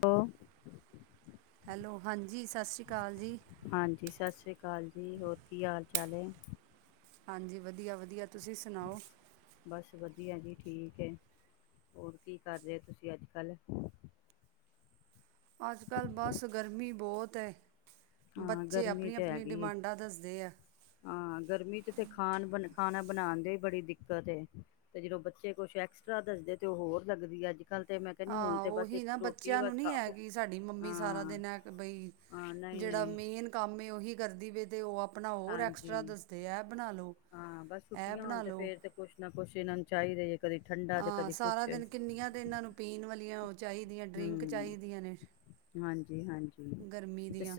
ਤੋ ਹੈਲੋ, ਹਾਂਜੀ ਸਤਿ ਸ਼੍ਰੀ ਅਕਾਲ ਜੀ। ਹਾਂਜੀ ਸਤਿ ਸ਼੍ਰੀ ਅਕਾਲ ਜੀ, ਹੋਰ ਕੀ ਹਾਲ ਚਾਲ ਏ? ਹਾਂਜੀ, ਵਧੀਆਵਧੀਆ। ਤੁਸੀਂ ਸੁਣਾਓ। ਬ ਵਧੀਆ ਜੀ ਠੀਕ ਹੈ ਹੋਰ ਕੀ ਕਰ ਰਹੇ ਹੋ ਤੁਸੀਂ ਅੱਜ- ਕੱਲ। ਤ [inaudible] ਹਾਂ, ਗਰਮੀ ਤੇ ਹੈਗੀ ਏ ਦੱਸਦੇ ਆ ਆ ਹਾਂ ਗਰਮੀ ਚ ਤੇ ਖਾਣ ਬਣ ਖਾਣਾ ਬਣਾਉਣ ਦੀ ਵੀ ਬੜੀ ਦਿੱਕਤ ਏ ਤੇ ਜਦੋਂ ਬੱਚੇ ਕੁਛ ਐਕਸਟਰਾ ਦੱਸਦੇ ਤੇ ਉਹ ਹੋਰ ਲੱਗਦੀ ਅੱਜ ਕੱਲ੍ਹ ਤੇ ਮੈਂ ਕਹਿੰਦੀ ਹੁਣ ਆਹ ਤੇ ਬਸ ਉਹੀ ਇੱਕ ਨਾ ਰੋਟੀ ਬੱਚਿਆਂ ਬਸ ਨੂੰ ਨੀ ਖਾਓ ਹੈਗੀ ਸਾਡੀ ਮੰਮੀ ਸਾਰਾ ਹਾਂ ਦਿਨ ਹੈ ਬਈ ਜਿਹੜੇ ਹਾਂ ਨਹੀਂ ਜਿਹੜਾ ਨਹੀਂ ਮੇਨ ਕੰਮ ਉਹੀ ਕਰਦੀ ਵੀ ਤੇ ਉਹ ਆ ਆਪਣਾ ਹੋਰ ਐਕਸਟਰਾ ਹਾਂਜੀ ਦੱਸਦੇ ਹੈ ਬਣਾ ਲਉ। ਹਾਂ, ਬਸ ਛੁਟਟੀਆਂ ਹੋਣ ਤੇ ਫੇਰ ਤੇ ਕੁੱਛ ਨਾ ਕੁਛ ਇਨਾਂ ਚਾਹੀਦੇ ਜੇ ਹਾਂ, ਸਾਰਾ ਦਿਨ ਕਿੰਨੀਆਂ ਤੇ ਇਹਨਾਂ ਨੂੰ ਪੀਣ ਵਾਲੀਆਂ ਉਹ ਚਾਹੀਦੀਆਂ ਡਰਿੰਕ ਹਮ ਚਾਹੀਦੀਆਂ ਨੇ, ਹਾਂਜੀ ਹਾਂਜੀ ਗਰਮੀ ਤੇ ਸ ਦੀਆਂ।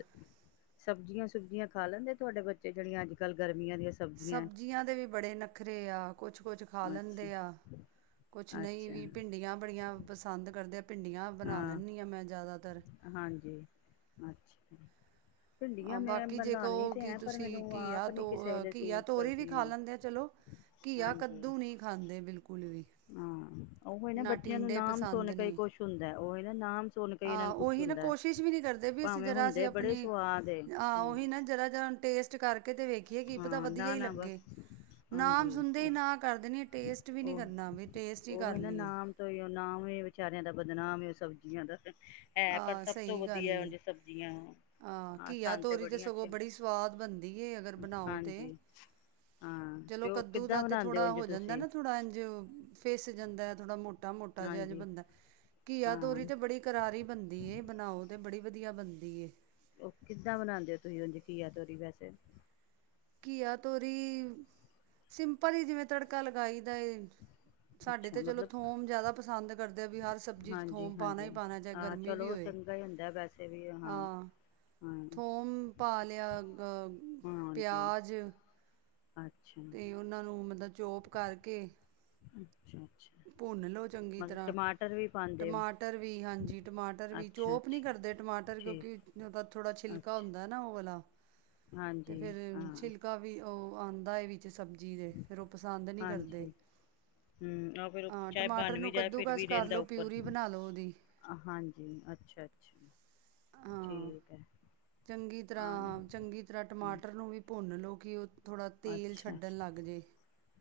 ਸਬਜ਼ੀਆਂ ਖਾ ਲੈਂਦੇ ਤੁਹਾਡੇ ਬੱਚੇ ਜਿਹੜੀਆਂ ਅੱਜ ਕੱਲ ਗਰਮੀਆਂ ਦੀਆਂ ਸ ਸਬਜ਼ੀਆਂ ਦੇ ਵੀ ਬੜੇ ਨੱਖਰੇ ਆ। ਕੁਛ- ਕੁਛ ਖਾ ਅੱਛਾ ਲੈਂਦੇ ਆ। ਕੁਛ ਨਹੀਂ ਅੱਛਾ ਵੀ ਭਿੰਡੀਆਂ ਬੜੀਆਂ ਪਸੰਦ ਕਰਦੇ। ਭਿੰਡੀਆਂ ਬਣਾ ਲੈਂਦੀ ਹਾਂ ਮੈਂ ਜ਼ਿਆਦਾ ਹਾਂਜੀ, ਅੱਛਾ। ਭਿੰਡੀਆਂ ਹਾਂ ਮੈਂ ਬਾਕੀ ਜੇ ਬਣਾਉਣੀ ਕਹੋ ਤੇ ਕਿ ਹੈ ਪਰ ਤੁਸੀਂ ਮੈਨੂੰ ਘੀਆ ਆਪ ਨੀ ਤੋ ਕਿਸੇ ਵੇਲੇ ਘੀਆ ਸੂਟ ਤੋਰੀ ਵੀ ਖਾ ਕਰਦੀਆਂ ਲੈਂਦੇ ਆ ਚਲੋ, ਘੀਆ ਹਾਂਜੀ ਕੱਦੂ ਨਹੀ ਖਾਂਦੇ ਬਿਲਕੁਲ ਵੀ। ਹਾਂ ਉਹ ਨਾ ਬੱਚਿਆਂ ਨੂੰ ਟੀਂਡੇ ਨਾਮ ਪਸੰਦ ਸੁਣ ਕੇ ਹੀ ਕੁਛ ਹੁੰਦਾ ਹੈ, ਉਹ ਨਾ ਨਾਮ ਸੁਣ ਹੀ ਇਹਨਾਂ ਆ ਨੂੰ ਕੁਛ ਉਹੀ ਨਾ ਹੁੰਦਾ ਕੋਸ਼ਿਸ਼ ਵੀ ਨਹੀਂ ਕਰਦੇ ਵੀ ਅਸੀਂ ਭਾਵੇਂ ਜਿਹੜਾ ਹੁੰਦੇ ਅਸੀਂ ਬੜੇ ਆਪਣੀ, ਸਵਾਦ ਏ। ਹਾਂ ਉਹੀ ਨਾ ਜੜਾ ਜ ਟੇਸਟ ਕਰਕੇ ਤੇ ਵੇਖੀਏ ਕੀ ਪਤਾ ਹਾਂ ਵਧੀਆ ਨਾ ਹੀ ਨਾ ਲੱਗੇ। ਬਸ ਨਾਮ ਹਾਂਜੀ ਸੁਣਦੇ ਉਹ ਹੀ ਨਾ ਕਰ ਦੇਣੀ। ਟੇਸਟ ਵੀ ਨੀ ਉਹ ਕਰਨਾ ਵੀ ਟੇਸਟ ਹੀ ਕਰ ਉਹੀ ਨਾ ਲਈਏ ਨਾਮ ਤੋਂ ਹੀ ਨਾਮ ਹੀ ਵਿਚਾਰਿਆਂ ਦਾ ਬਦਨਾਮ ਉਹ ਸਬਜ਼ੀਆਂ ਦਾ ਹੈ ਪਰ ਆਹ ਸਭ ਤੋਂ ਸਹੀ ਗੱਲ ਵਧੀਆ ਏ ਜੇ ਸਬਜ਼ੀਆਂ ਹਾਂ, ਘੀਆ ਸਾਨੂੰ ਤੋਰੀ ਤੇ ਬੜੀਆਂ ਸਗੋਂ ਅੱਛੀਆਂ ਬੜੀ ਸਵਾਦ ਬਣਦੀ ਏ ਅਗਰ ਬਣਾਓ ਤੇ, ਹਾਂਜੀ ਹਾਂ ਚਲੋ ਤੇ ਉਹ ਕੱਦੂ ਕਿੱਦਾਂ ਦਾ ਤੇ ਬਣਾਉਂਦੇ ਥੋੜਾ ਉਝ ਹੋ ਜਾਂਦਾ ਤੁਸੀਂ ਨਾ ਥੋੜਾ ਇੰਝ ਫਿਸ ਜਾਂਦਾ [inaudible] ਮੋਟਾ- ਮੋਟਾ ਜਿਹਾ ਹਾਂਜੀ ਬੰਨਦਾ ਘੀਆ ਹਾਂ ਤੋਰੀ ਤੇ ਬੜੀ ਕਰਾਰੀ ਬਣਦੀ ਏ ਬਣਾਓ ਤੇ ਬੜੀ ਵਧੀਆ ਬਣਦੀ ਏ। ਉਹ ਕਿੱਦਾਂ ਬਣਾਉਂਦੇ ਹੋ ਤੁਸੀਂ ਉਦਾ ਘੀਆ ਤੋਰੀ ਵੈਸੇ। ਘੀਆ ਤੋਰੀ, ਸਿੰਪਲ ਹੀ ਜਿਵੇਂ ਤੜਕਾ ਲਗਾਈ ਦਾ ਏ ਸਾਡੇ ਅੱਛਾ ਤੇ ਚਲੋ ਮਤਲਬ ਥੋਮ ਜ਼ਿਆਦਾ ਪਸੰਦ ਕਰਦੇ ਆ ਵੀ ਹਰ ਸਬਜ਼ੀ ਚ ਹਾਂਜੀ ਥੋਮ ਪਾਉਣਾ ਹੀ ਹਾਂਜੀ ਪਾਉਣਾ ਚਾਹੇ ਹਾਂ ਗਰਮੀ ਵੀ ਚਲੋ ਹੋਏ ਚੰਗਾ ਹੀ ਹੁੰਦਾ ਵੈਸੇ ਵੀ ਹਾਂ ਹਾਂ ਥੋਮ ਪਾ ਲਿਆ ਅਹ ਹਾਂਜੀ ਪਿਆਜ ਅੱਛਾ ਤੇ ਉਹਨਾਂ ਨੂੰ ਮਤਲਬ ਜੋਬ ਕਰਕੇ [unintelligible] ਭੁੰਨ ਲੋਓ ਚੰਗੀ ਮਤਲਬ ਤਰ੍ਹਾਂ, ਟਮਾਟਰ ਵੀ ਪਾਉਂਦੇ ਹੋ ਟਮਾਟਰ ਵੀ ਹਾਂਜੀ ਟਮਾਟਰ ਵੀ ਅੱਛਾ ਚੋਪ ਨੀ ਅੱਛਾ ਕਰਦੇ ਟਮਾਟਰ ਕਿਉਂਕਿ ਠੀਕ ਜ ਥੋੜਾ ਛਿਲਕਾ ਅੱਛਾ ਹੁੰਦਾ ਨਾ ਉਹ ਵਾਲਾ ਤੇ ਹਾਂਜੀ ਫੇਰ ਹਾਂ ਛਿਲਕਾ ਵੀ ਉਹ ਆਉਂਦਾ ਏਹ ਵੀ ਵਿੱਚ ਸਬਜ਼ੀ ਦੇ ਫਿਰ ਉਹ ਪਸੰਦ ਨੀ ਕਰਦੇ। ਆਹੋ ਫੇਰ ਹਾਂ ਚਾਹੇ ਟਮਾਟਰ ਬਣ ਵੀ ਨੂੰ ਜਾ ਫਿਰ ਕੱਦੂਕਸ ਵੀ ਕਰ ਰਹਿੰਦਾ ਲਓ ਉੱਪਰ ਪਿਊਰੀ ਬਣਾ ਲਓ ਉਹਦੀ ਹਾਂਜੀ ਅੱਛਾ-ਅੱਛਾ। ਹਾਂ ਠੀਕ ਹੈ। ਚੰਗੀ ਆ ਤਰ੍ਹਾਂ ਨਹੀਂ ਚੰਗੀ ਤਰ੍ਹਾਂ ਟਮਾਟਰ ਨੂੰ ਵੀ ਭੁੰਨ ਲਓ ਕਿ ਉਹ ਥੋੜ੍ਹਾ ਤੇਲ ਅੱਛਾ ਛੱਡਣ ਲੱਗ ਜੇ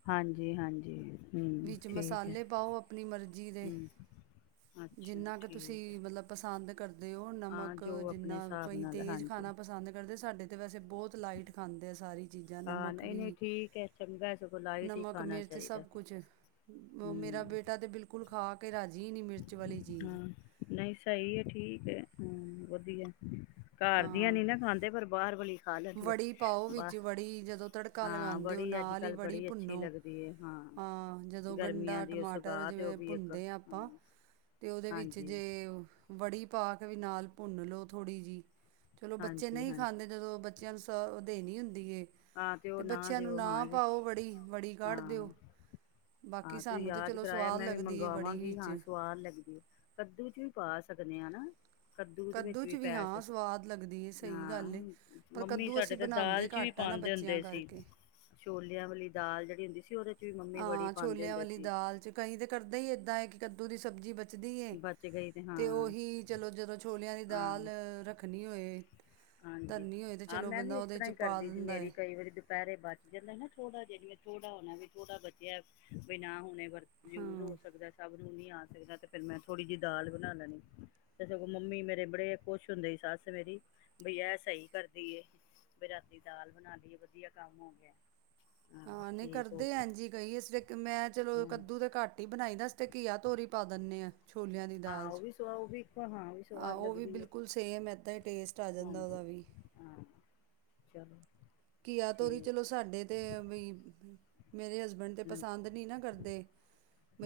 ਹਾਂਜੀ ਹਾਂਜੀ ਹੂੰ ਵਿੱਚ ਠੀਕ ਹੈ ਮਸਾਲੇ ਪਾਓ ਆਪਣੀ ਮਰਜ਼ੀ ਜੀ ਦੇ ਹੂੰ ਅੱਛਾ ਜਿੰਨਾ ਕੁ ਤੁਸੀਂ ਠੀਕ ਹੈ ਮਤਲਬ ਪਸੰਦ ਕਰਦੇ ਹੋ। ਹੁਣ ਹਾਂ ਨਮਕ ਜੋ ਜਿੰਨਾ ਆਪਣੇ ਹਿਸਾਬ ਕਈ ਨਾਲ ਤੇਜ਼ ਹਾਂਜੀ ਖਾਣਾ ਪਸੰਦ ਕਰਦੇ ਸਾਡੇ ਤੇ ਵੈਸੇ ਬਹੁਤ ਲਾਈਟ ਖਾਂਦੇ ਆ ਸਾਰੇ। ਹਾਂ ਨਹੀਂ-ਨਹੀਂ ਠੀਕ ਹੈ ਚੰਗਾ ਸਗੋਂ ਲਾਈਟ ਹੀ ਨਮਕ ਖਾਣਾ ਮਿਰਚ ਚਾਹੀਦਾ। ਸਭ ਕੁਛ ਮੇਰਾ ਹੂੰ ਬੇਟਾ ਤੇ ਬਿਲਕੁਲ ਖਾ ਕੇ ਰਾਜੇ ਹਾਂ ਨਹੀਂ ਸਹੀ ਹੈ ਠੀਕ ਹੈ। ਹੂੰ ਵਧੀਆ। ਘਰ ਦੀਆਂ ਹਾਂ ਨੀ ਨਾ ਖਾਂਦੇ ਪਰ ਬਾਹਰ ਵਾਲੀਆ ਵੜੀ ਪਾਓ ਵਿੱਚ ਵੜੀ ਜਦੋਂ ਤੜਕਾ ਹਾਂ ਲਗਾਉਂਦੇ ਹੋ ਬੜੀ ਅੱਜ ਨਾਲ ਹੀ ਕੱਲ੍ਹ ਵੜੀ ਬੜੀ ਅੱਛੀ ਭੁੰਨੋ ਲੱਗਦੀ ਹੈ ਹਾਂ ਆ ਜਦੋਂ ਗਰਮੀਆਂ ਗੰਢਾ ਦੀ ਉਹ ਟਮਾਟਰ ਸੁਗਾਤ ਉਹ ਜਿਵੇਂ ਵੀ ਇੱਕ ਭੁੰਨਦੇ ਆ। ਹਾਂ ਆਪ ਤੇ ਉਹਦੇ ਵਿੱਚ ਹਾਂਜੀ ਜੇ ਵੜੀ ਪਾ ਪਾ ਕੇ ਵੀ ਨਾਲ ਭੁੰਨ ਲੋੋ ਥੋੜ੍ਹੀ ਜਿਹੀ ਚਲੋ ਬੱਚੇ ਹਾਂਜੀ ਨਹੀਂ ਹਾਂਜੀ ਖਾਂਦੇ ਜਦੋਂ ਸ ਉਹ ਦੇਣੀ ਹੁੰਦੀ ਏ ਹਾਂ ਤੇ ਅਤੇ ਉਹ ਨਾ ਬੱਚਿਆਂ ਨੂੰ ਦਿਓ ਹਾਂ ਨਾ ਇਹ ਪਾਓ ਵੜੀ ਵੜੀ ਕੱਢ ਹਾਂ ਦਿਓ ਬਾਕੀ ਆ ਤੂੰ ਸਾਨੂੰ ਤਾਂ ਯਾਦ ਚਲੋ ਕਰਾਇਆ ਸਵਾਦ ਮੈਂ ਵੀ ਲੱਗਦੀ ਏ ਵੜੀ ਮੰਗਵਾਵਾਂਗੀ ਹਾਂ ਵਿੱਚ ਸਵਾਦ ਲੱਗਦੀ ਆ ਕੱਦੂ ਚ ਪਾ ਸਕਦੇ ਹਾਂ ਨਾ ਦੇ ਕੱਦੂ ਵਿੱਚ ਚ ਵੀ ਪੈ ਹਾਂ ਸਕ ਸਵਾਦ ਲੱਗਦੀ ਏ ਸਹੀ ਹਾਂ ਗੱਲ ਪਰ ਕੱਦੂ ਅਸੀਂ ਬਣਾਂਦੇ ਘੱਟ ਆ ਨਾ ਪਾਂਦੇ ਬੱਚਿਆਂ ਹੁੰਦੇ ਸੀ ਕਰਕੇ ਛੋਲਿਆਂ ਵਾਲੀ ਦਾ ਦਾਲ ਜਿਹੜੀ ਹੁੰਦੀ ਸੀ ਉਹਦੇ ਚ ਵੀ ਮੰਮੀ ਬੜੀ ਹਾਂ ਪਾਉਂਦੇ ਛੋਲਿਆਂ ਹੁੰਦੇ ਵਾਲੀ ਸੀ ਦਾਲ ਚ ਕਈ ਤੇ ਕਰਦਾ ਹੀ ਏਦਾਂ ਏ ਕੱਦੂ ਦੀ ਸਬਜ਼ੀ ਬਚਦੀ ਏ ਬਚ ਗਈ ਹਾਂ ਤੇ ਉਹੀ ਚਲੋ ਜਦੋਂ ਛੋਲਿਆਂ ਦੀ ਹਾਂ ਦਾਲ ਰੱਖਣੀ ਹੋਏ ਹਾਂਜੀ, ਧਰਨੀ ਹੋਏ ਤੇ ਹਾਂ ਚਲੋ ਮੈਂ ਵੀ ਬੰਦਾ ਇਸ ਉਹਦੇ ਤਰ੍ਹਾਂ 'ਚ ਹੀ ਪਾ ਕਰਦੀ ਸੀ, ਦਿੰਦਾ ਮੇਰੀ ਏ ਕਈ ਵਾਰੀ ਦੁਪਹਿਰੇ ਬਚ ਜਾਏ ਮੈਂ ਨਾ ਥੋੜਾ ਜਿਹਾ ਵੇ ਛੋਟਾ ਹੋਣਾ ਵੀ ਛੋਟਾ ਬੱਚਿਆ ਬ ਨਾ ਹੋਣੇ ਬ ਯੂਜ ਹੋ ਹਾਂ ਸਕਦਾ ਸਭ। ਨਹੀਂ ਆ ਸਕਦਾ ਤੇ ਫਿਰ ਮੈਂ ਥੋੜ੍ਹੀ ਜਿਹੀ ਦਾਲ ਬਣਾ ਲੈਣੀ ਤੇ ਸਗੋਂ ਮੰਮੀ ਮੇਰੇ ਬੜੇ ਖੁਸ਼ ਹੁੰਦੇ ਸੀ, ਸੱਸ ਮੇਰੀ ਬੀ ਏ ਸਹੀ ਕਰਦੀ ਏ ਬਈ ਰਾਤੀ ਦਾਲ ਬਣਾ ਲਈਏ ਵਧੀਆ ਕੰਮ ਹੋ ਗਿਆ। ਹਾਂ ਨਹੀਂ ਠੀਕ ਹੋ ਕਰਦੇ ਗਿਆ ਐਂ ਜੀ ਕਈ ਮੈਂ ਚਲੋ ਹਮ ਕੱਦੂ ਤੇ ਘੱਟ ਹੀ ਬਣਾਈ ਦਾ ਅਸੀਂ ਤੇ ਘੀਆ, ਤੋਰੀ ਪਾ ਦਿੰਦੇ ਆ। ਛੋਲਿਆਂ ਦੀ ਹਾਂ ਦਾਲ ਉਹ ਵੀ ਸਵਾਦ ਉਹ ਵੀ ਹਾਂ ਉਹ ਵੀ ਹਾਂ ਸਵਾਦ ਉਹ ਵੀ ਲੱਗਦੀ ਹੈ ਬਿਲਕੁਲ ਸੇਮ ਇੱਦਾਂ ਹੀ ਟੇਸਟ ਆ ਜਾਂਦਾ ਹਾਂਜੀ ਉਹਦਾ ਵੀ। ਹਾਂ ਚਲੋ ਘੀਆ, ਤੋਰੀ ਠੀਕ ਚਲੋ ਸਾਡੇ ਤੇ ਬਈ ਮੇਰੇ ਹਸਬੈਂਡ ਤਾਂ ਹੂੰ, ਪਸੰਦ ਨਹੀਂ ਨਾ ਕਰਦੇ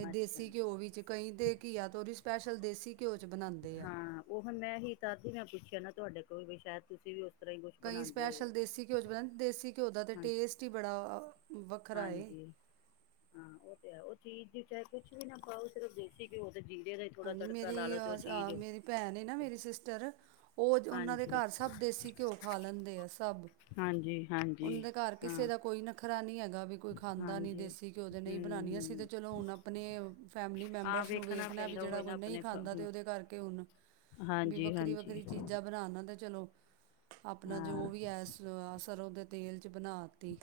ਅੱਛਾ ਦੇਸੀ ਘਿਓ ਵਿੱਚ, ਕਈ ਤਾਂ ਘਿਆ ਤੌਰੀ ਸੁੱਕੀ ਸਪੈਸ਼ਲ ਦੇਸੀ ਘਿਓ 'ਚ ਬਣਾਉਂਦੇ ਆ ਹਾਂ ਉਹ ਹੁਣ ਮੈਂ ਹੀ ਤਦੀ ਮੈਂ ਪੁੱਛਿਆ ਨਾ। ਤੁਹਾਡੇ ਕੋਲ ਵੀ ਸ਼ਾਇਦ ਤੁਸੀਂ ਵੀ ਤਰ੍ਹਾਂ ਹੀ ਕੁਛ ਕਈ ਬਣਾਉਂਦੇ ਸਪੈਸ਼ਲ ਹੋਵੋ। ਦੇਸੀ ਘਿਓ ਚ ਬਣਾਉਂਦੇ ਦੇਸੀ ਘਿਓ ਦਾ ਤਾਂ ਹਾਂਜੀ ਟੇਸਟ ਹੀ ਬੜਾ ਵੱਖਰਾ ਏ ਹਾਂਜੀ ਹਾਂ ਉਹ ਤੇ ਹੈ। ਚੀਜ਼ ਚ ਚਾਹੇ ਕੁਛ ਵੀ ਨਾ ਪਾਓ ਸਿਰਫ ਦੇਸੀ ਘਿਓ ਤੇ ਜੀਰੇ ਦਾ ਥੋੜਾ ਹਾਂਜੀ ਤੜਕਾ ਮੇਰੀ ਲਾ ਲਓ ਤੇ ਉਹ ਚੀਜ਼ ਮੇਰੀ ਭੈਣ ਏ ਨਾ ਮੇਰੀ ਸਿਸਟਰ ਉਹ ਉਹਨਾਂ ਦੇ ਹਾਂਜੀ ਘਰ ਸਭ ਦੇਸੀ ਘਿਓ ਖਾ ਲੈਂਦੇ ਆ ਸਭ ਹਾਂਜੀ ਹਾਂਜੀ ਉਹਨਾਂ ਦੇ ਘਰ ਹਾਂ ਕਿਸੇ ਦਾ ਕੋਈ ਨਖਰਾ ਨੀ ਹੈਗਾ। ਵੀ ਕੋਈ ਖਾਂਦਾ ਨੀ ਹਾਂਜੀ ਦੇਸੀ ਘਿਓ ਦੇ ਨਹੀਂ ਹਮ ਬਣਾਨੀਆਂ ਸੀ ਤੇ ਹਮ ਚਲੋ, ਹੁਣ ਆਪਣੇ ਫੈਮਿਲੀ ਆਹ ਮੈਂਬਰਸ ਨੂੰ ਵੇਖਣਾ ਵੀ ਪੈਂਦਾ ਉਹ ਜਿਹੜਾ ਨਾ ਕੋਈ ਨਹੀਂ ਆਪਣੇ ਖਾਂਦਾ ਤੇ, ਉਹਦੇ ਕਰਕੇ ਹੁਣ ਵੀ ਹਾਂਜੀ ਵੱਖਰੀ ਹਾਂਜੀ ਵੱਖਰੀ ਚੀਜ਼ਾਂ ਬਣਾ ਲਾ ਤੇ ਚਲੋ। ਆਪਣਾ ਹਾਂ ਜੋ ਵੀ ਹੈ ਸਰੌਂ ਦੇ ਤੇਲ ਚ ਬਣਾ ਤੀ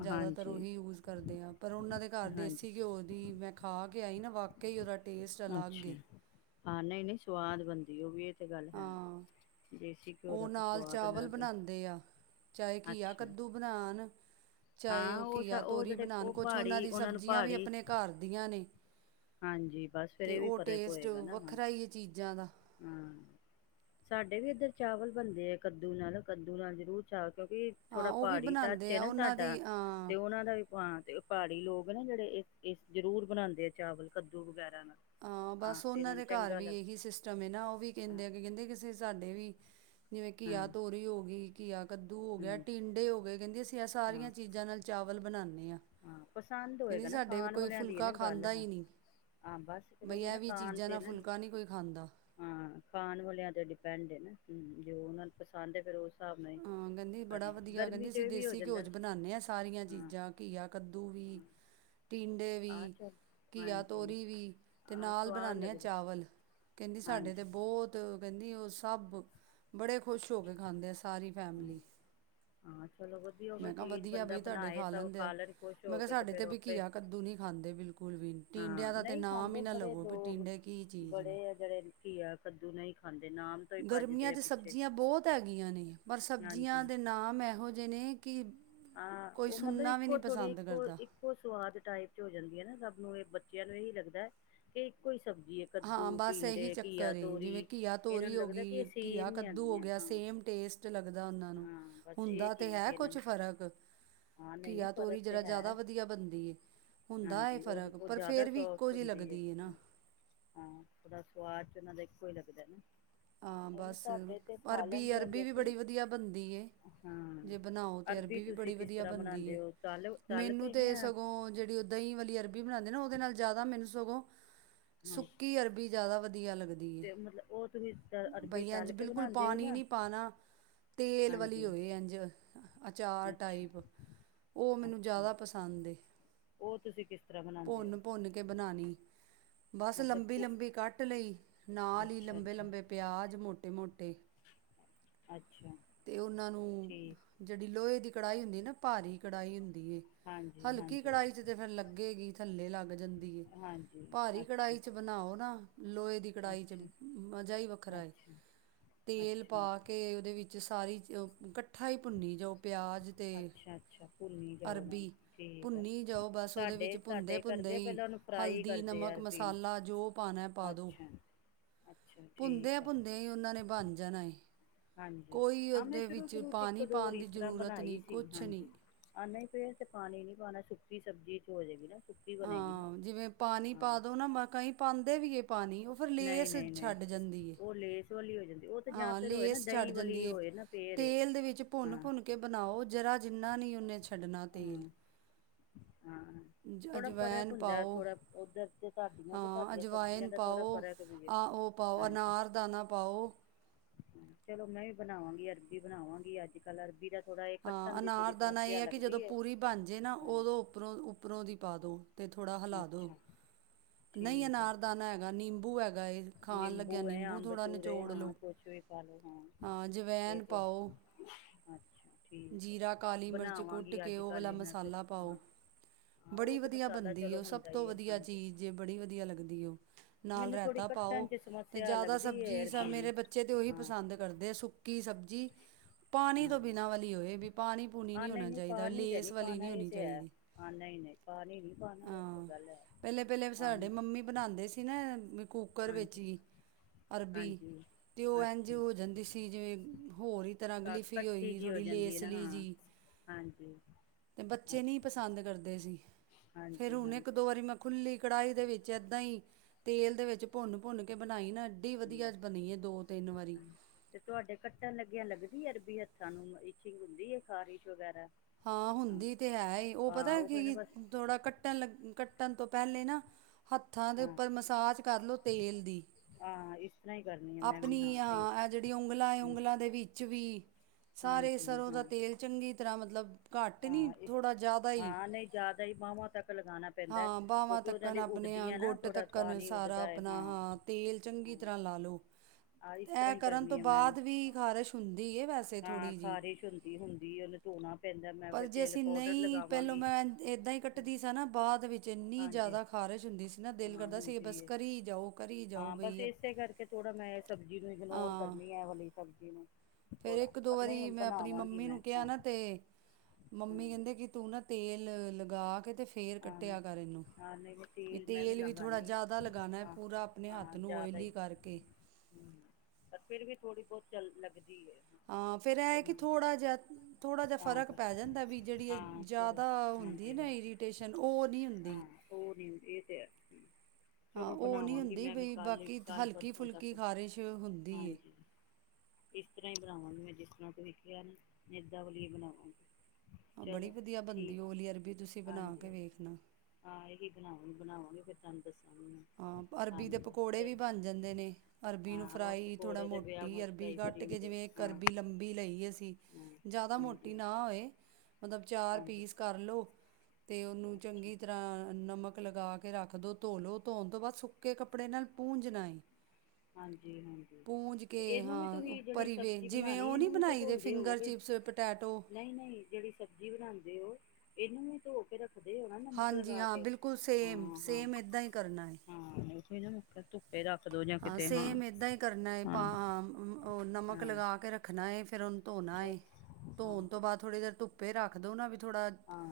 ਜ਼ਿਆਦਾਤਰ ਹਾਂਜੀ ਉਹੀ ਯੂਜ ਕਰਦੇ ਆ, ਪਰ ਉਹਨਾਂ ਦੇ ਘਰ ਹਾਂਜੀ ਦੇਸੀ ਘਿਓ ਦੀ ਮੈਂ ਖਾ ਆਈ ਨਾ ਵਾਕਈ ਉਹਦਾ ਟੇਸਟ ਅਲੱਗ ਅੱਛਾ ਏ ਹਾਂ ਨਹੀਂ -ਨਹੀਂ ਸਵਾਦ ਬਣਦੀ ਉਹ ਵੀ ਇਹ ਤੇ ਗੱਲ ਹੈ। ਹਾਂ ਦੇਸੀ ਘਿਓ ਉਹ ਦਾ ਕੋਈ ਨਾਲ ਸਵਾਦ ਚਾਵਲ ਅਲੱਗ ਏ, ਬਣਾਉੰਦੇ ਆ ਚਾਹੇ ਘੀਆ, ਅੱਛਾ। ਕੱਦੂ ਬਣਾਉਣ। ਚਾਹੇ ਹਾਂ ਉਹ ਸ ਘੀਆ, ਉਹ ਤੋਰੀ ਜਿਹੜੇ ਬਣਾਉਣ ਉਹ ਕੁਛ ਉਹਨਾਂ ਪਹਾੜੀ ਦੀ ਨੂੰ ਸਬਜ਼ੀਆਂ ਵੀ ਪਹਾੜੀ ਆਪਣੇ ਘਰ ਦੀਆਂ ਨੇ। ਹਾਂਜੀ ਬਸ ਫੇਰ ਤੇ ਇਹ ਵੀ ਉਹ ਫ਼ਰਕ ਟੇਸਟ ਹੋਏਗਾ ਨਾ ਹਾਂ, ਵੱਖਰਾ ਹੀ ਹੈ ਚੀਜ਼ਾਂ ਦਾ। ਹਾਂ ਸਾਡੇ ਵੀ ਇੱਧਰ ਚਾਵਲ ਬਣਦੇ ਆ ਕੱਦੂ ਨਾਲ, ਕੱਦੂ ਨਾਲ ਜ਼ਰੂਰ ਚਾ ਕਿਉਂਕਿ ਹਾਂ ਥੋੜਾ ਉਹ ਵੀ ਪਹਾੜੀ ਟਚ ਬਣਾਉਂਦੇ ਹੈ ਆ ਨਾ ਉਹਨਾਂ ਸਾਡਾ, ਦੀ ਹਾਂ ਤੇ ਉਹਨਾ ਦਾ ਵੀ ਪ- ਤੇ ਪਹਾੜੀ ਲੋਕ ਨਾ ਜਿਹੜੇ ਇਸ ਜ਼ਰੂਰ ਬਣਾਉਂਦੇ ਆ ਚਾਵਲ ਕੱਦੂ ਵਗੈਰ ਹਾਂ, ਬਸ ਉਹਨਾਂ ਦੇ ਘਰ ਵੀ ਇਹੀ ਸਿਸ ਉਹ ਵੀ ਹਾਂ, ਕਹਿੰਦੇ ਆ ਕਹਿੰਦੇ ਕਿਸੇ ਸਾਡੇ ਇਹ ਵੀ ਜਿਵੇਂ ਹਾਂ, ਘੀਆ ਤੋਰੀ ਹੋ ਗਈ ਘੀਆ ਕੱਦੂ ਹੋ ਗਿਆ ਹੂੰ, ਟਿਂਡੇ ਹੋ ਗਏ ਕਹਿੰਦੇ ਅਸੀਂ ਹਾਂ। ਸਾਰੀਆਂ ਚੀਜ਼ਾਂ ਨਾਲ ਚਾਵਲ ਬਣਾਨੀ ਹਾਂ ਪਸੰਦ ਹੋਏਗਾ ਨਾ, ਖਾਣ ਵਾਲਿਆਂ ਦੀ ਏ ਫੁਲਕਾ ਨਾ ਗੱਲ ਖਾਂਦਾ ਹੀ ਨਹੀਂ ਹਾਂ ਬਸ ਬਈ ਉਹ ਹੈ ਇਹ ਵੀ ਖਾਣ ਚੀਜ਼ਾਂ ਤੇ ਨਾਲ ਨਾ ਫੁਲਕਾ ਨਹੀਂ ਕੋਈ ਖਾਂਦਾ ਹਾਂ ਖਾਣ ਵਾਲਿਆਂ ਤੇ ਡਿਪੈਂਡ ਏਨਾ ਜੋ ਉਹਨਾ ਨੂੰ ਪਸੰਦੇ ਫਿਰ ਓ ਹਾਂ ਕਹਿੰਦੀ ਬੜਾ ਵਧੀਆ ਕਹਿੰਦੀ ਅਸੀਂ ਇਹ ਵੀ ਹੋ ਦੇਸੀ ਘਿਓ ਜਾਂਦਾ ਚ ਨਾ ਬਣਾਦੇਂ ਹਾਂ ਸਾਰੀਆਂ ਹਾਂ ਚੀਜ਼ਾਂ ਘੀਆ ਕੱਦੂ ਵੀ ਹਾਂ ਟਿਂਡੇ ਆਹ ਘੀ- ਚਲ ਘੀਆ ਹਾਂਜੀ ਤੋਰੀ ਵੀ ਅਤੇ ਆਹ ਨਾਲ ਸਵਾਦ ਬਣਾਉਂਦੇ ਹਾਂ ਲੱਗਦੇ ਚਾਵਲ, ਕਹਿੰਦੀ ਸਾਡੇ ਤਾਂ ਹਾਂਜੀ ਬਹੁਤ ਕਹਿੰਦੀ ਉਸ ਸਭ, ਬੜੇ ਖੁਸ਼ ਹੋ ਕੇ ਖਾਂਦੇ ਸੀ ਸਾਰੀ ਹਾਂ ਫੈਮਿਲੀ ਹਾਂ ਚਲੋ ਵਧੀਆ ਉਹ ਮੈਂ ਕਿਹਾ ਚੀਜ਼ ਵਧੀਆ ਬੰਦਾ ਬਈ ਤੁਹਾਡੇ ਬਣਾਏ ਖਾ ਸਭ ਲੈਂਦੇ ਆ ਲੈਣ ਖੁਸ਼ ਮੈਂ ਹੋ ਕਿਹਾ ਕੇ ਸਾਡੇ ਫੇਰ ਤੇ ਬਈ ਆਪੇ ਘੀਆ ਕੱਦੂ ਨੀ ਖਾਂਦੇ ਬਿਲਕੁਲ ਟਿੰਡਿਆਂ ਹਾਂ ਦਾ ਤੇ ਨਹੀਂ ਨਾਮ ਹੀ ਖਾਂਦੇ ਨਾ ਬੜੇ ਲਵੋ, ਬਈ ਲੋਗ ਟਿੰਡੇ ਕੀ ਚੀਜ਼ ਨੇ ਬੜੇ ਆ ਜਿਹੜੇ ਘੀਆ ਕੱਦੂ ਨਹੀਂ ਖਾਂਦੇ ਨਾਮ ਤੋਂ ਹੀ ਗਰਮੀਆਂ ਭੱਜਦੇ ਆ 'ਚ ਪਿੱਛੇ ਸਬਜ਼ੀਆਂ ਬਹੁਤ ਹੈਗੀਆਂ ਨੇ ਪਰ ਸਬਜ਼ੀਆਂ ਹਾਂਜੀ ਦੇ ਨਾਮ ਇਹੋ ਜਿਹੇ ਨੇ ਕਿ ਹਾਂ ਕੋਈ ਉਹ ਮਤਲਬ ਸੁਣਨਾ ਵੀ ਨਹੀਂ ਇੱਕੋ ਥੋੜ੍ਹੀ ਪਸੰਦ ਕਰਦਾ ਇੱਕੋ-ਇੱਕੋ ਸਵਾਦ ਟਾਈਪ ਚ ਹੋ ਜਾਂਦੀ ਹੈ ਨਾ ਸਭ ਨੂੰ ਬੱਚਿਆਂ ਨੂੰ ਇਹੀ ਲੱਗਦਾ ਹੈ ਕਿ ਇੱਕੋ ਸਬਜ਼ੀ ਹੈ ਹਾਂ ਕੱਦੂ ਬਸ ਇਹੀ ਟੀਂਡੇ ਘੀਆ ਚੱਕਰ ਏ ਜਿਵੇਂ ਤੋਰੀ ਘੀਆ ਇਹਨਾਂ ਤੋਰੀ ਨੂੰ ਹੋ ਲੱਗਦਾ ਕਿ ਗਈ ਇਹ ਘੀਆ ਸੇਮ ਹੀ ਕੱਦੂ ਹੋ ਹੈਗੀਆਂ ਗਿਆ ਹਾਂ ਸੇਮ ਟੇਸਟ ਲੱਗਦਾ ਉਹਨਾਂ ਨੂੰ, ਹਾਂ ਬਸ ਇਹ ਹੁੰਦਾ ਤੇ ਚੀਜ਼ ਹੈ ਇਹਨਾਂ ਕੁਛ ਨੂੰ ਫਰਕ ਹਾਂ ਨਹੀਂ ਨਹੀਂ ਘੀਆ ਫ਼ਰਕ ਤੋਰੀ ਤੇ ਜਰਾ ਹੈ ਜ਼ਿਆਦਾ ਵਧੀਆ ਬਣਦੀ ਏ, ਹੁੰਦਾ ਹਾਂਜੀ ਉਹ ਫ਼ਰਕ ਉਹ ਪਰ ਜ਼ਿਆਦਾ ਫੇਰ ਵੀ ਇੱਕੋ ਸੋਫਟ ਜਿਹੀ ਹੁੰਦੀ ਹੈ ਲੱਗਦੀ ਏ ਨਾ ਹਮ, ਹਾਂ ਥੋੜਾ ਸਵਾਦ ਤੇ ਨਾਲੇ ਇੱਕੋ ਹੀ ਲੱਗਦਾ ਹਾਂ ਨਹੀਂ ਨਹੀਂ ਬਸ ਸਾਡੇ ਤੇ ਖਾ ਅਰਬੀ, ਲੈਂਦੇ ਹੁੰਦੇ ਅਰਬੀ ਵੀ ਅਸੀਂ ਬੜੀ ਵਧੀਆ ਬਣਦੀ ਏ ਹਾਂ ਜੇ ਬਣਾਓ ਤਾਂ ਅਰਬੀ ਵੀ ਤੁਸੀਂ ਬੜੀ ਕਿਸ ਵਧੀਆ ਤਰ੍ਹਾਂ ਬਣਦੀ ਏ, ਬਣਾਉਂਦੇ ਹੋ ਤਲ ਤਲ ਮੈਨੂੰ ਕੇ ਤੇ ਜਾਂ ਸਗੋਂ ਜਿਹੜੀ ਉਹ ਦਹੀਂ ਵਾਲੀ ਅਰਬੀ ਬਣਾਦੇ ਨਾ ਓਹਦੇ ਨਾਲ ਜੈਦਾ ਮੈਨੂੰ ਸਗੋਂ ਹਾਂ ਸੁੱਕੀ ਅਰਬੀ ਜਿਆਦਾ ਵਧੀਆ ਵਧੀਆ ਲੱਗਦੀ ਏ। ਤੇ ਮਤਲਬ ਉਹ ਤੁਸੀਂ ਅਰਬੀ ਬਈ ਏੰਝ ਤਲ ਕੇ ਬਿਲਕੁਲ ਬਣਾਉਂਦੇ ਹੋ ਪਾਣੀ ਜਾਂ ਨੀ ਪਾਣਾ ਤੇਲ ਵਾਲੀ ਹਾਂਜੀ ਹੋਏ ਏੰਝ ਅਚਾਰ ਅੱਛਾ ਟਾਈਪ, ਔ ਮੈਨੂੰ ਅੱਛਾ ਜਿਆਦਾ ਪਸੰਦ ਏ। ਉਹ ਤੁਸੀਂ ਕਿਸ ਤਰ੍ਹਾਂ ਬਣਾਉਂਦੇ ਭੋਨ ਹੋ ਭੋਨ ਕੇ ਬਣਾਣੀ। ਬਸ ਮਤਲਬ ਲੰਬੀ ਉਹ ਲੰਬੀ ਕੱਟ ਲਈ ਨਾਲ ਹੀ ਅੱਛਾ ਲੰਬੇ ਅੱਛਾ ਲੰਬੇ ਪਿਆਜ ਮੋਟੇ ਮੋਟੇ। ਅੱਛਾ ਤੇ ਓਨਾਂ ਨੂੰ ਠੀਕ ਜੇੜੀ ਲੋਹੇ ਦੀ ਕੜਾਈ ਹੁੰਦੀ ਐ ਨਾ ਭਾਰੀ ਕੜਾਈ ਹੁੰਦੀ ਦੀ ਏ। ਹਾਂਜੀ ਹਲਕੀ ਹਾਂਜੀ ਕੜਾਹੀ ਚ ਤੇ ਫੇਰ ਲੱਗੇਗੀ ਥੱਲੇ ਲੱਗ ਜਾਂਦੀ ਏ ਹਾਂਜੀ ਭਾਰੀ ਅੱਛਾ ਕੜਾਹੀ ਚ ਬਣਾਓ ਨਾ ਲੋਹੇ ਦੀ ਕੜਾਹੀ ਚ ਅੱਛਾ ਮਜਾ ਈ ਵੱਖਰਾ ਏ, ਅੱਛਾ ਤੇਲ ਅੱਛਾ ਪਾ ਕੇ ਔਦੇ ਵਿੱਚ ਸਾਰੀ ਉ ਔ ਕਟ ਇਕਠਾ ਈ ਭੁੰਨੀ ਜਾਓ, ਪਿਆਜ ਤੇ ਅੱਛਾ ਅੱਛਾ ਭੁੰਨੀ ਜਾਓ ਅਰਬੀ ਉਹਨਾਂ ਨੂੰ ਠੀਕ ਹੈ ਭੁੰਨੀ ਜਾਓ ਬਸ ਔਦੇ ਵਿੱਚ ਸਾਡੇ ਭੁੰਣਦੇ ਸਾਡੇ ਭੁੰਣਦੇ ਕਰਦੇ ਆ ਹੀ ਪਹਿਲਾਂ ਉਹਨੂੰ ਫਰਾਈ ਹਲਦੀ, ਕਰਦੇ ਆ ਨਮਕ, ਅਰਬੀ ਨੂੰ ਮਸਾਲਾ ਜੋ ਪਾਣੈ ਪਾ ਦੋ। ਅੱਛਾ ਅੱਛਾ ਭੁੰਣਦਿਆਂ ਠੀਕ ਹੈ ਭੁੰਣਦਿਆਂ ਹੀ ਓਹਨਾਂ ਨੇ ਬਣ ਜਾਣਾ ਏ। ਹਾਂਜੀ। ਕੋਈ ਆ, ਮੈਂ ਉਹਦੇ ਸ਼ੁਰੂ ਵਿੱਚ ਸ਼ੁਰੂ ਚ ਇੱਕ ਪਾਣੀ ਦੋ ਪਾਉਣ ਵਾਰੀ ਇਸ ਦੀ ਤਰ੍ਹਾਂ ਜ਼ਰੂਰਤ ਬਣਾਈ ਨਹੀਂ ਸੀ, ਕੁਛ ਨਹੀਂ ਹਾਂਜੀ। ਆ ਨਹੀਂ ਫੇਰ ਤੇ ਪਾਣੀ ਨੀ ਪਾਣਾ ਸੁੱਕੀ ਸਬਜ਼ੀ ਚ ਹੋ ਜੇਗੀ ਨਾ। ਸੁੱਕੀ ਬਣੇਗੀ ਨਾ ਹਾਂ, ਜਿਵੇਂ ਪਾਣੀ ਹਾਂ ਪਾ ਦੋ ਨਾ ਮ ਕਈ ਪਾਂਦੇ ਵੀ ਏ। ਪਾਣੀ ਔ ਫੇਰ ਨਹੀਂ ਲੇਸ ਨਹੀਂ ਨਹੀਂ ਛੱਡ ਜਾਂਦੀ ਏ। ਉਹ ਲੇਸ ਵਾਲੀ ਹੋ ਜਾਂਦੀ ਉਹ ਤੇ ਜਾਂ ਹਾਂ, ਫਿਰ ਹੋਏ ਨਾ ਲੇਸ ਛੱਡ ਦਹੀਂ ਜਾਂਦੀ ਵਾਲੀ ਏ, ਹੋਏ ਨਾ ਫੇਰ ਏ ਤੇਲ ਦੇ ਵਿੱਚ ਭੁੰਣ ਹਾਂ ਭੁੰਣ ਕੇ ਬਣਾਓ, ਜਰਾ ਜਿੰਨਾ ਨੀ ਨੇ ਉਨੇ ਚ ਛੱਡਣਾ ਤੇਲ। ਹਾਂ ਹਾਂ ਜਾਂ ਥੋੜਾ ਫ਼ਰਕ ਜਵੈਨ ਹੁੰਦਾ ਪਾਓ। ਥੋੜਾ ਉੱਧਰ ਤੇ ਤੁਹਾਡੀਆਂ ਤੇ ਹਾਂ ਸਾਡੀਆਂ ਸਬਜ਼ੀਆਂ ਅਜਵਾਇਨ ਦਾ ਥੋੜਾ ਪਾਓ, ਫ਼ਰਕ ਵੀ ਏ ਆ ਔ ਪਾਓ ਹਾਂਜੀ ਅਨਾਰਦਾਨਾ ਪਾਓ। ਚਲੋ ਮੈਂ ਵੀ ਬਣਾਵਾਂਗੀ, ਅਰਬੀ ਬਣਾਵਾਂਗੀ। ਅੱਜ ਕੱਲ ਅਰਬੀ ਦਾ ਥੋੜਾ ਏ ਕੱਟਣ ਹਾਂ ਦੀ ਥੋੜੀ ਅਨਾਰਦਾਨਾ ਇਹ ਸਮੱਸਿਆ ਹੈ ਲੱਗਦੀ ਕਿ ਜਦੋਂ ਏ ਪੂਰੀ ਬਣ ਜੇ ਨਾ ਹਾਂ ਓਦੋਂ ਉੱਪਰੋਂ ਉੱਪਰੋਂ ਦੀ ਪਾ ਦੋ। ਅਤੇ ਥੋੜ੍ਹਾ ਹਲਾ ਦੋ। ਅੱਛਾ ਨਹੀਂ ਠੀਕ ਹੈ ਅਨਾਰ ਦਾਨਾ ਹੈਗਾ, ਨਿੰਬੂ ਹੈ। ਨਿੰਬੂ ਏ ਅੰਬ ਚੂਰ ਏ, ਨਿਚੋੜ ਹਾਂ ਲਓ ਕੁਛ ਵੀ ਪਾਲੋ ਹਾਂ ਏਹ ਜਵੈਨ ਤੇ ਪਾਓ ਅੱਛਾ ਠੀਕ ਹੈ ਜੀਰਾ, ਕਾਲੀ ਮਿਰਚ ਕੁੱਟ ਬਣਾਵਾਂਗੀ ਕੇ ਅੱਜ ਓਹ ਕੱਲ੍ਹ ਵਾਲਾ ਹੀ ਮੈਂ ਫਿਰ ਮਸਾਲਾ ਪਾਓ। ਹਾਂ ਹਾਂ ਬੜੀ ਉਹ ਤੇ ਵਧੀਆ ਮਸਾਲਾ ਬਣਦੀ ਏ, ਚਲੋ ਓਹ ਸਭ ਹੁੰਦਾ ਤੋਂ ਹੀ ਹੈ ਵਧੀਆ ਹਾਂਜੀ ਚੀਜ਼ ਜੇ, ਬੜੀ ਵਧੀਆ ਲੱਗਦੀ ਓਹ ਨਾਲ ਮੈਨੂੰ ਥੋੜ੍ਹੀ ਰਾਇਤਾ ਪਾਓ ਕੱਟਣ 'ਚ ਤੇ ਸਮੱਸਿਆ ਜਿਆਦਾ ਲੱਗਦੀ ਹੈ ਸਬਜ਼ੀ ਸ ਅਰਬੀ ਮੇਰੇ ਵੀ ਬੱਚੇ ਤੇ ਓਹੀ ਹਾਂ ਪਸੰਦ ਕਰਦੇ ਐ ਸੁੱਕੀ ਸਬਜ਼ੀ। ਪਾਣੀ ਤੋਂ ਹਾਂ ਬਿਨਾਂ ਵਾਲੀ ਵੀ ਪਾਣੀ ਪੂਣੀ ਹਾਂ ਨੀ ਨਹੀਂ ਹੋਣਾ ਨਹੀਂ ਚਾਹੀਦਾ ਪਾਣੀ ਤੇ ਲੇਸ ਨਹੀਂ ਵਾਲੀ ਪਾਉਣਾ ਨੀ ਇਹ ਹੋਣੀ ਤੇ ਹੈ ਚਾਹੀਦੀ ਹਾਂ ਨਹੀਂ ਨਹੀਂ ਪਾਣੀ ਨਹੀਂ ਪਾਉਣਾ ਇਹ ਤਾਂ ਹਾਂ ਗੱਲ ਹੈ ਪਹਿਲੇ ਪਹਿਲੇ ਸਾਡੇ ਪਾਣੀ ਮੰਮੀ ਬਣਾਦੇ ਸੀ ਨਾ [inaudible] ਕੁੂੱਕਰ ਵਿੱਚ ਹਾਂਜੀ ਹੀ ਅਰਬੀ ਹਾਂਜੀ ਤੇ ਉਹ ਇੰਝ ਹੋ ਅੱਛਾ ਜਾਂਦੀ ਸੀ ਜਿਵੇਂ ਹੋਰ ਹੀ ਤਰ੍ਹਾਂ ਗਲੀਫੀ ਇਕੱਠੀ ਹੋਈ ਜਿਹੀ ਹੋ ਜਾਂਦੀ ਹੈ ਨਾ ਲੇਸਲੀ ਹਾਂ ਜੀ ਹਾਂਜੀ ਤੇ ਬੱਚੇ ਅੱਛਾ ਨਹੀਂ ਪਸੰਦ ਕਰਦੇ ਸੀ ਫਿਰ ਹਾਂਜੀ ਹੁਣ ਇੱਕ ਹਾਂਜੀ ਦੋ ਵਾਰੀ ਮੈਂ ਖੁੱਲ੍ਹੀ ਕੜਾਹੀ ਦੇ ਵਿੱਚ ਇੱਦਾਂ ਈ ਤੇਲ ਦੇ ਵਿੱਚ ਭੁੰਨ ਭੁੰਨ ਕੇ ਬਣਾਈ ਨਾ ਐਡੀ ਵਧੀਆ ਬਣੀ ਹੈ ਦੋ ਤਿੰਨ ਵਾਰੀ ਤੇ ਤੁਹਾਡੇ ਕੱਟਣ ਲੱਗਿਆ ਲੱਗਦੀ ਅਰਬੀ ਹੱਥ ਤੋਹਾਨੂ ਇੱਛਿੰਗ ਹੁੰਦੀ ਹੈ ਖ਼ਾਰਿਸ਼ ਵਗੈਰਾ ਹਾਂ ਹੁੰਦੀ ਤੇ ਹੈ ਹੀ ਉਹ ਹਾਂ ਪਤਾ ਫਿਰ ਨਾ ਕਿ ਬਸ ਥੋੜਾ ਕੱਟਣ ਲੱ ਕੱਟਣ ਤੋਂ ਪਹਿਲੇ ਨਾ ਹੱਥਾਂ ਦੇ ਹਾਂ ਉੱਪਰ ਮਸਾਜ ਕਰ ਲਉ ਤੇਲ ਦੀ ਹਾਂ ਇਸ ਤਰ੍ਹਾਂ ਹੀ ਕਰਨੀ ਆ ਮੈਂ ਵੀ ਆਪਣੀ ਹਾਂ ਤੇ ਆ ਜਿਹੜੀ ਉਂਗਲਾਂ ਹੈ ਹਮ ਉਂਗਲਾਂ ਦੇ ਵਿੱਚ ਵੀ ਸਾਰੇ ਹਾਂਜੀ ਸਰ੍ਹੋਂ ਦਾ ਹਾਂ ਤੇਲ ਚੰਗੀ ਤਰ੍ਹਾਂ ਮਤਲਬ ਘੱਟ ਨੀ ਹਾਂ ਇਸ ਥੋੜਾ ਜਿਆਦਾ ਹੀ ਹਾਂ ਨਹੀਂ ਜ਼ਿਆਦਾ ਹੀ ਬਾਹਵਾਂ ਤੱਕ ਲਗਾਉਣਾ ਪੈਂਦਾ ਹੈ ਹਾਂ ਬਾਹਵਾਂ ਕਿਉਂਕਿ ਉਹਨਾਂ ਤੱਕਣ ਦੀ ਆਪਣੇ ਆ ਉੱਡਦੀਆਂ ਨਾ ਗੁੱਟ ਥੋੜਾ ਤੱਕਣ ਪਾਣੀ ਸਾਰਾ ਉੱਡਦਾ ਹੈ ਆਪਣਾ ਹਾਂ ਤੇਲ ਚੰਗੀ ਹਾਂ ਤਰ੍ਹਾਂ ਲਾ ਲਓ ਆਹ ਇਸ ਇਹ ਤਰ੍ਹਾਂ ਹੀ ਕਰਨ ਕਰਨੀ ਤੋਂ ਆ ਮੈਂ ਬਾਅਦ ਵੀ ਖ਼ਾਰਸ਼ ਹੁੰਦੀ ਏ ਹਾਂ ਖ਼ਾਰਿਸ਼ ਹੁੰਦੀ ਹੁੰਦੀ ਉਹਨੂੰ ਧੋਣਾ ਪੈਂਦਾ ਮੈਂ ਪਰ ਫਿਰ ਕਿਸੇ ਜੇ ਵੇਲੇ ਅਸੀਂ ਪਾਊਡਰ ਨਹੀਂ ਪਹਿਲੋਂ ਲਗਾਵਾਂਗੀ ਮੈਂ ਏਦਾਂ ਹੀ ਕੱਟਦੀ ਸ ਨਾ ਬਾਅਦ ਵਿੱਚ ਇੰਨੀ ਹਾਂਜੀ ਜ਼ਿਆਦਾ ਖ਼ਾਰਿਸ਼ ਹੁੰਦੀ ਸੀ ਨਾ ਦਿਲ ਹਾਂ ਕਰਦਾ ਸੀ ਹੁੰਦੀ ਬਸ ਹੈ ਕਰੀ ਜਾਓ ਕਰੀ ਜਾਓ ਹਾਂ ਬਸ ਬਈ ਇਸੇ ਕਰਕੇ ਥੋੜ੍ਹਾ ਮੈਂ ਹਾਂ ਜੀ ਮੈਮ [inaudible] ਫੇਰ ਇੱਕ ਦੋ ਵਾਰੀ ਮੈਂ ਆਪਣੀ ਮੰਮੀ ਨੂੰ ਕਿਆ ਹਾਂ ਨਾ ਤੇ ਮੰਮੀ ਕਹਿੰਦੇ ਕਿ ਤੂੰ ਨਾ ਤੇਲ ਲਗਾ ਕੇ ਤੇ ਫੇਰ ਹਾਂ ਕੱਟਿਆ ਕਰ ਇਹਨੂੰ ਹਾਂ ਨਹੀਂ ਤੇਲ ਮੈਂ ਵੀ ਥੋੜ੍ਹਾ ਲਗਾਦੀ ਜ਼ਿਆਦਾ ਲਗਾਉਣਾ ਹੈ ਹਾਂ ਪੂਰਾ ਆਪਣੇ ਹੱਥ ਹਾਂ ਨੂੰ ਜ਼ਿਆਦਾ ਓਇਲੀ ਕਰਕੇ ਈ--ਹੂ ਪਰ ਫਿਰ ਵੀ ਥੋੜੀ ਬਹੁਤ ਚੱਲ ਲੱਗ - ਹਾਂ ਫੇਰ ਇਹ ਕਿ ਥੋੜ੍ਹਾ ਜਿਹਾ ਥੋੜ੍ਹਾ ਜਿਹਾ ਹਾਂ ਫ਼ਰਕ ਪੈ ਜਾਂਦਾ ਵੀ ਜਿਹੜੀ ਹਾਂ ਥੋੜਾ ਜ਼ਿਆਦਾ ਹੁੰਦੀ ਹਾਂਜੀ ਨਾ ਹਾਂਜੀ ਇਰੀਟੇਸ਼ਨ ਉਹ ਨੀ ਹੁੰਦੀ ਹਾਂ ਉਹ ਨੀ ਇਹ ਤੇ ਹੈ। ਹਾਂ ਚਲੋ ਉਹ ਨੀ ਬਣਾਵਾਂਗੀ ਹੁੰਦੀ ਮੈਂ ਵੀ ਬਈ ਕੱਲ ਬਾਕੀ ਕੱਲ ਹਲਕੀ ਪਰਸੋਂ ਤੱਕ ਫੁਲਕੀ ਖ਼ਾਰਿਸ਼ ਹੁੰਦੀ ਹਾਂਜੀ ਇਸ ਤਰ੍ਹਾਂ ਹੀ ਬਣਾਵਾਂਗੀ ਮੈਂ ਜਿਸ ਤਰ੍ਹਾਂ ਤੁਸੀਂ ਕਿਹਾ ਨਾ ਏਦਾਂ ਵਾਲੀ ਹੀ ਬਣਾਵਾਂਗੀ ਬੜੀ ਚਲੋ ਵਧੀਆ ਠੀਕ ਬਣਦੀ ਓਹ ਵਾਲੀ ਅਰਬੀ ਤੁਸੀਂ ਬਣਾ ਕੇ ਹਾਂਜੀ ਵੇਖਣਾ ਹਾਂ ਇਹ ਹੀ ਬਣਾਵਾਂਗੀ ਬਣਾਵਾਂਗੀ ਫਿਰ ਤੁਹਾਨੂੰ ਦੱਸਾਂਗੀ ਮੈਂ ਹਾਂ ਅਰਬੀ ਦੇ ਹਾਂਜੀ ਪਕੌੜੇ ਵੀ ਚਲੋ ਬਣ ਜਾਂਦੇ ਨੇ ਅਰਬੀ ਨੂੰ ਹਾਂ ਉਹ ਫਰਾਈ ਥੋੜ੍ਹਾ ਪਕੌੜੇ ਤੇ ਵਿਆਹ ਮੋਟੀ ਵਿੱਚ ਅਰਬੀ ਕਈ ਕੱਟ ਵਾਰੀ ਕੇ ਹੁੰਦੇ ਜਿਵੇਂ ਇੱਕ ਹਾਂ ਅਰਬੀ ਲੰਬੀ ਲਈ ਅਸੀਂ ਹਾਂ ਜ਼ਿਆਦਾ ਮੋਟੀ ਹਾਂਜੀ ਨਾ ਹੋਏ ਮਤਲਬ ਚਾਰ ਹਾਂਜੀ ਪੀਸ ਕਰ ਲਓ ਤੇ ਉਹਨੂੰ ਅੱਛਾ ਚੰਗੀ ਤਰ੍ਹਾਂ ਨਮਕ ਲਗਾ ਕੇ ਰੱਖ ਦੋ ਧੋਲੋ ਧੋਣ ਤੋਂ ਬਾਅਦ ਸੁੱਕੇ ਕੱਪੜੇ ਨਾਲ ਪੂੰਜਣਾ ਹਾਂਜੀ ਹਾਂਜੀ ਤੇ ਇਹਨੂੰ ਵੀ ਹਾਂ ਤੁਸੀਂ ਉੱਪਰ ਜਿਹੜੀ ਹੀ ਵੇ ਸਬਜ਼ੀ ਜਿਵੇਂ ਬਣਾਉਣੀ ਉਹ ਨਹੀਂ ਇਹਨੂੰ ਵੀ ਤੇ ਬਣਾਈ ਦੇ ਧੋਂਦੇ ਫਿੰਗਰ ਹੋਵਗੇ ਚਿਪਸ ਪਟੈਟੋ ਨਹੀਂ ਨਹੀਂ ਜਿਹੜੀ ਸਬਜ਼ੀ ਬਣਾਉਂਦੇ ਹੋ ਇਹਨੂੰ ਵੀ ਧੋ ਕੇ ਰੱਖੋ। ਹਾਂਜੀ ਹਾਂ ਬਿਲਕੁਲ ਸੇਮ ਹਾਂ ਸੇਮ ਏਦਾਂ ਹੀ ਕਰਨਾ ਹੈ। ਮੁੱਕ ਧੁੱਪੇ [unintelligible] ਰੱਖ ਦੋ ਜਾਂ ਹਾਂ ਕਿਤੇ ਸੇਮ ਏਦਾਂ ਹੀ ਕਰਨਾ ਏ ਹਾਂ ਪਾ ਉਹ ਨਮਕ ਹਾਂ ਲਗਾ ਕੇ ਰੱਖਣਾ ਏ। ਫਿਰਨ ਧੋਣਾ ਅੱਛਾ। ਏ ਧੋਣ ਹਾਂਜੀ ਤੋਂ ਬਾਅਦ ਥੋੜ੍ਹੀ ਦੇਰ ਧੁੱਪੇ ਰੱਖ ਦੋਨਾਂ ਵੀ ਥੋੜ੍ਹਾ ਹਾਂ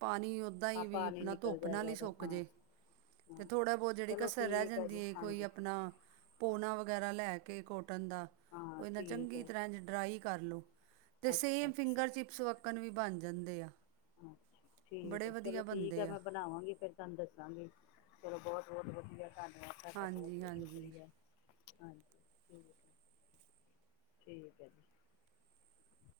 ਪਾਣੀ ਓਦਾਂ ਹਾਂ ਹੀ ਵੀ ਪਾਣੀ ਆਪਣਾ ਨਿਕਲ ਧੁੱਪ ਨਾਲ ਜਾਏਗਾ ਹੀ ਉਹਦਾ ਸੁੱਕ ਹਾਂ ਜੇ ਤੇ ਹਾਂ। ਥੋੜਾ ਬਹੁਤ ਜਿਹੜੀ ਚਲੋ ਕਸਰ ਰਹਿ ਠੀਕ ਜੀ ਜਾਂਦੀ ਹੈ ਕੋਈ ਹਾਂਜੀ ਆਪਣਾ ਪੋਨਾ ਵਗੈਰਾ ਲੈ ਕੇ ਕੇ ਕੋਟ ਹਾਂ [unintelligible] ਠੀਕ ਚੰਗੀ ਹੈ ਤਰ੍ਹਾਂ ਡਰਾਈ ਕਰ ਲੋ ਅੱਛਾ ਸੇਮ ਅੱਛਾ। ਫਿੰਗਰ ਚਿੱਪਸ ਵਕਣ ਵੀ ਬਣ ਜਾਂਦੇ ਆ ਅੱਛਾ ਠੀਕ ਆ ਬੜੇ ਵਧੀਆ ਚਲੋ ਠੀਕ ਆ ਬਣਦੇ ਮੈਂ ਬਣਾਵਾਂਗੀ ਫੇਰ ਤੁਹਾਨੂੰ ਦੱਸਾਂਗੀ। ਚਲੋ ਬਹੁਤ ਬਹੁਤ ਵਧੀਆ। ਧੰਨਵਾਦ ਤੁਹਾਡਾ ਬਹੁਤ ਹਾਂਜੀ ਬਹੁਤ ਹਾਂਜੀ ਸ਼ੁਕਰੀਆ। ਹਾਂਜੀ ਠੀਕ ਠੀਕ ਹੈ ਜੀ।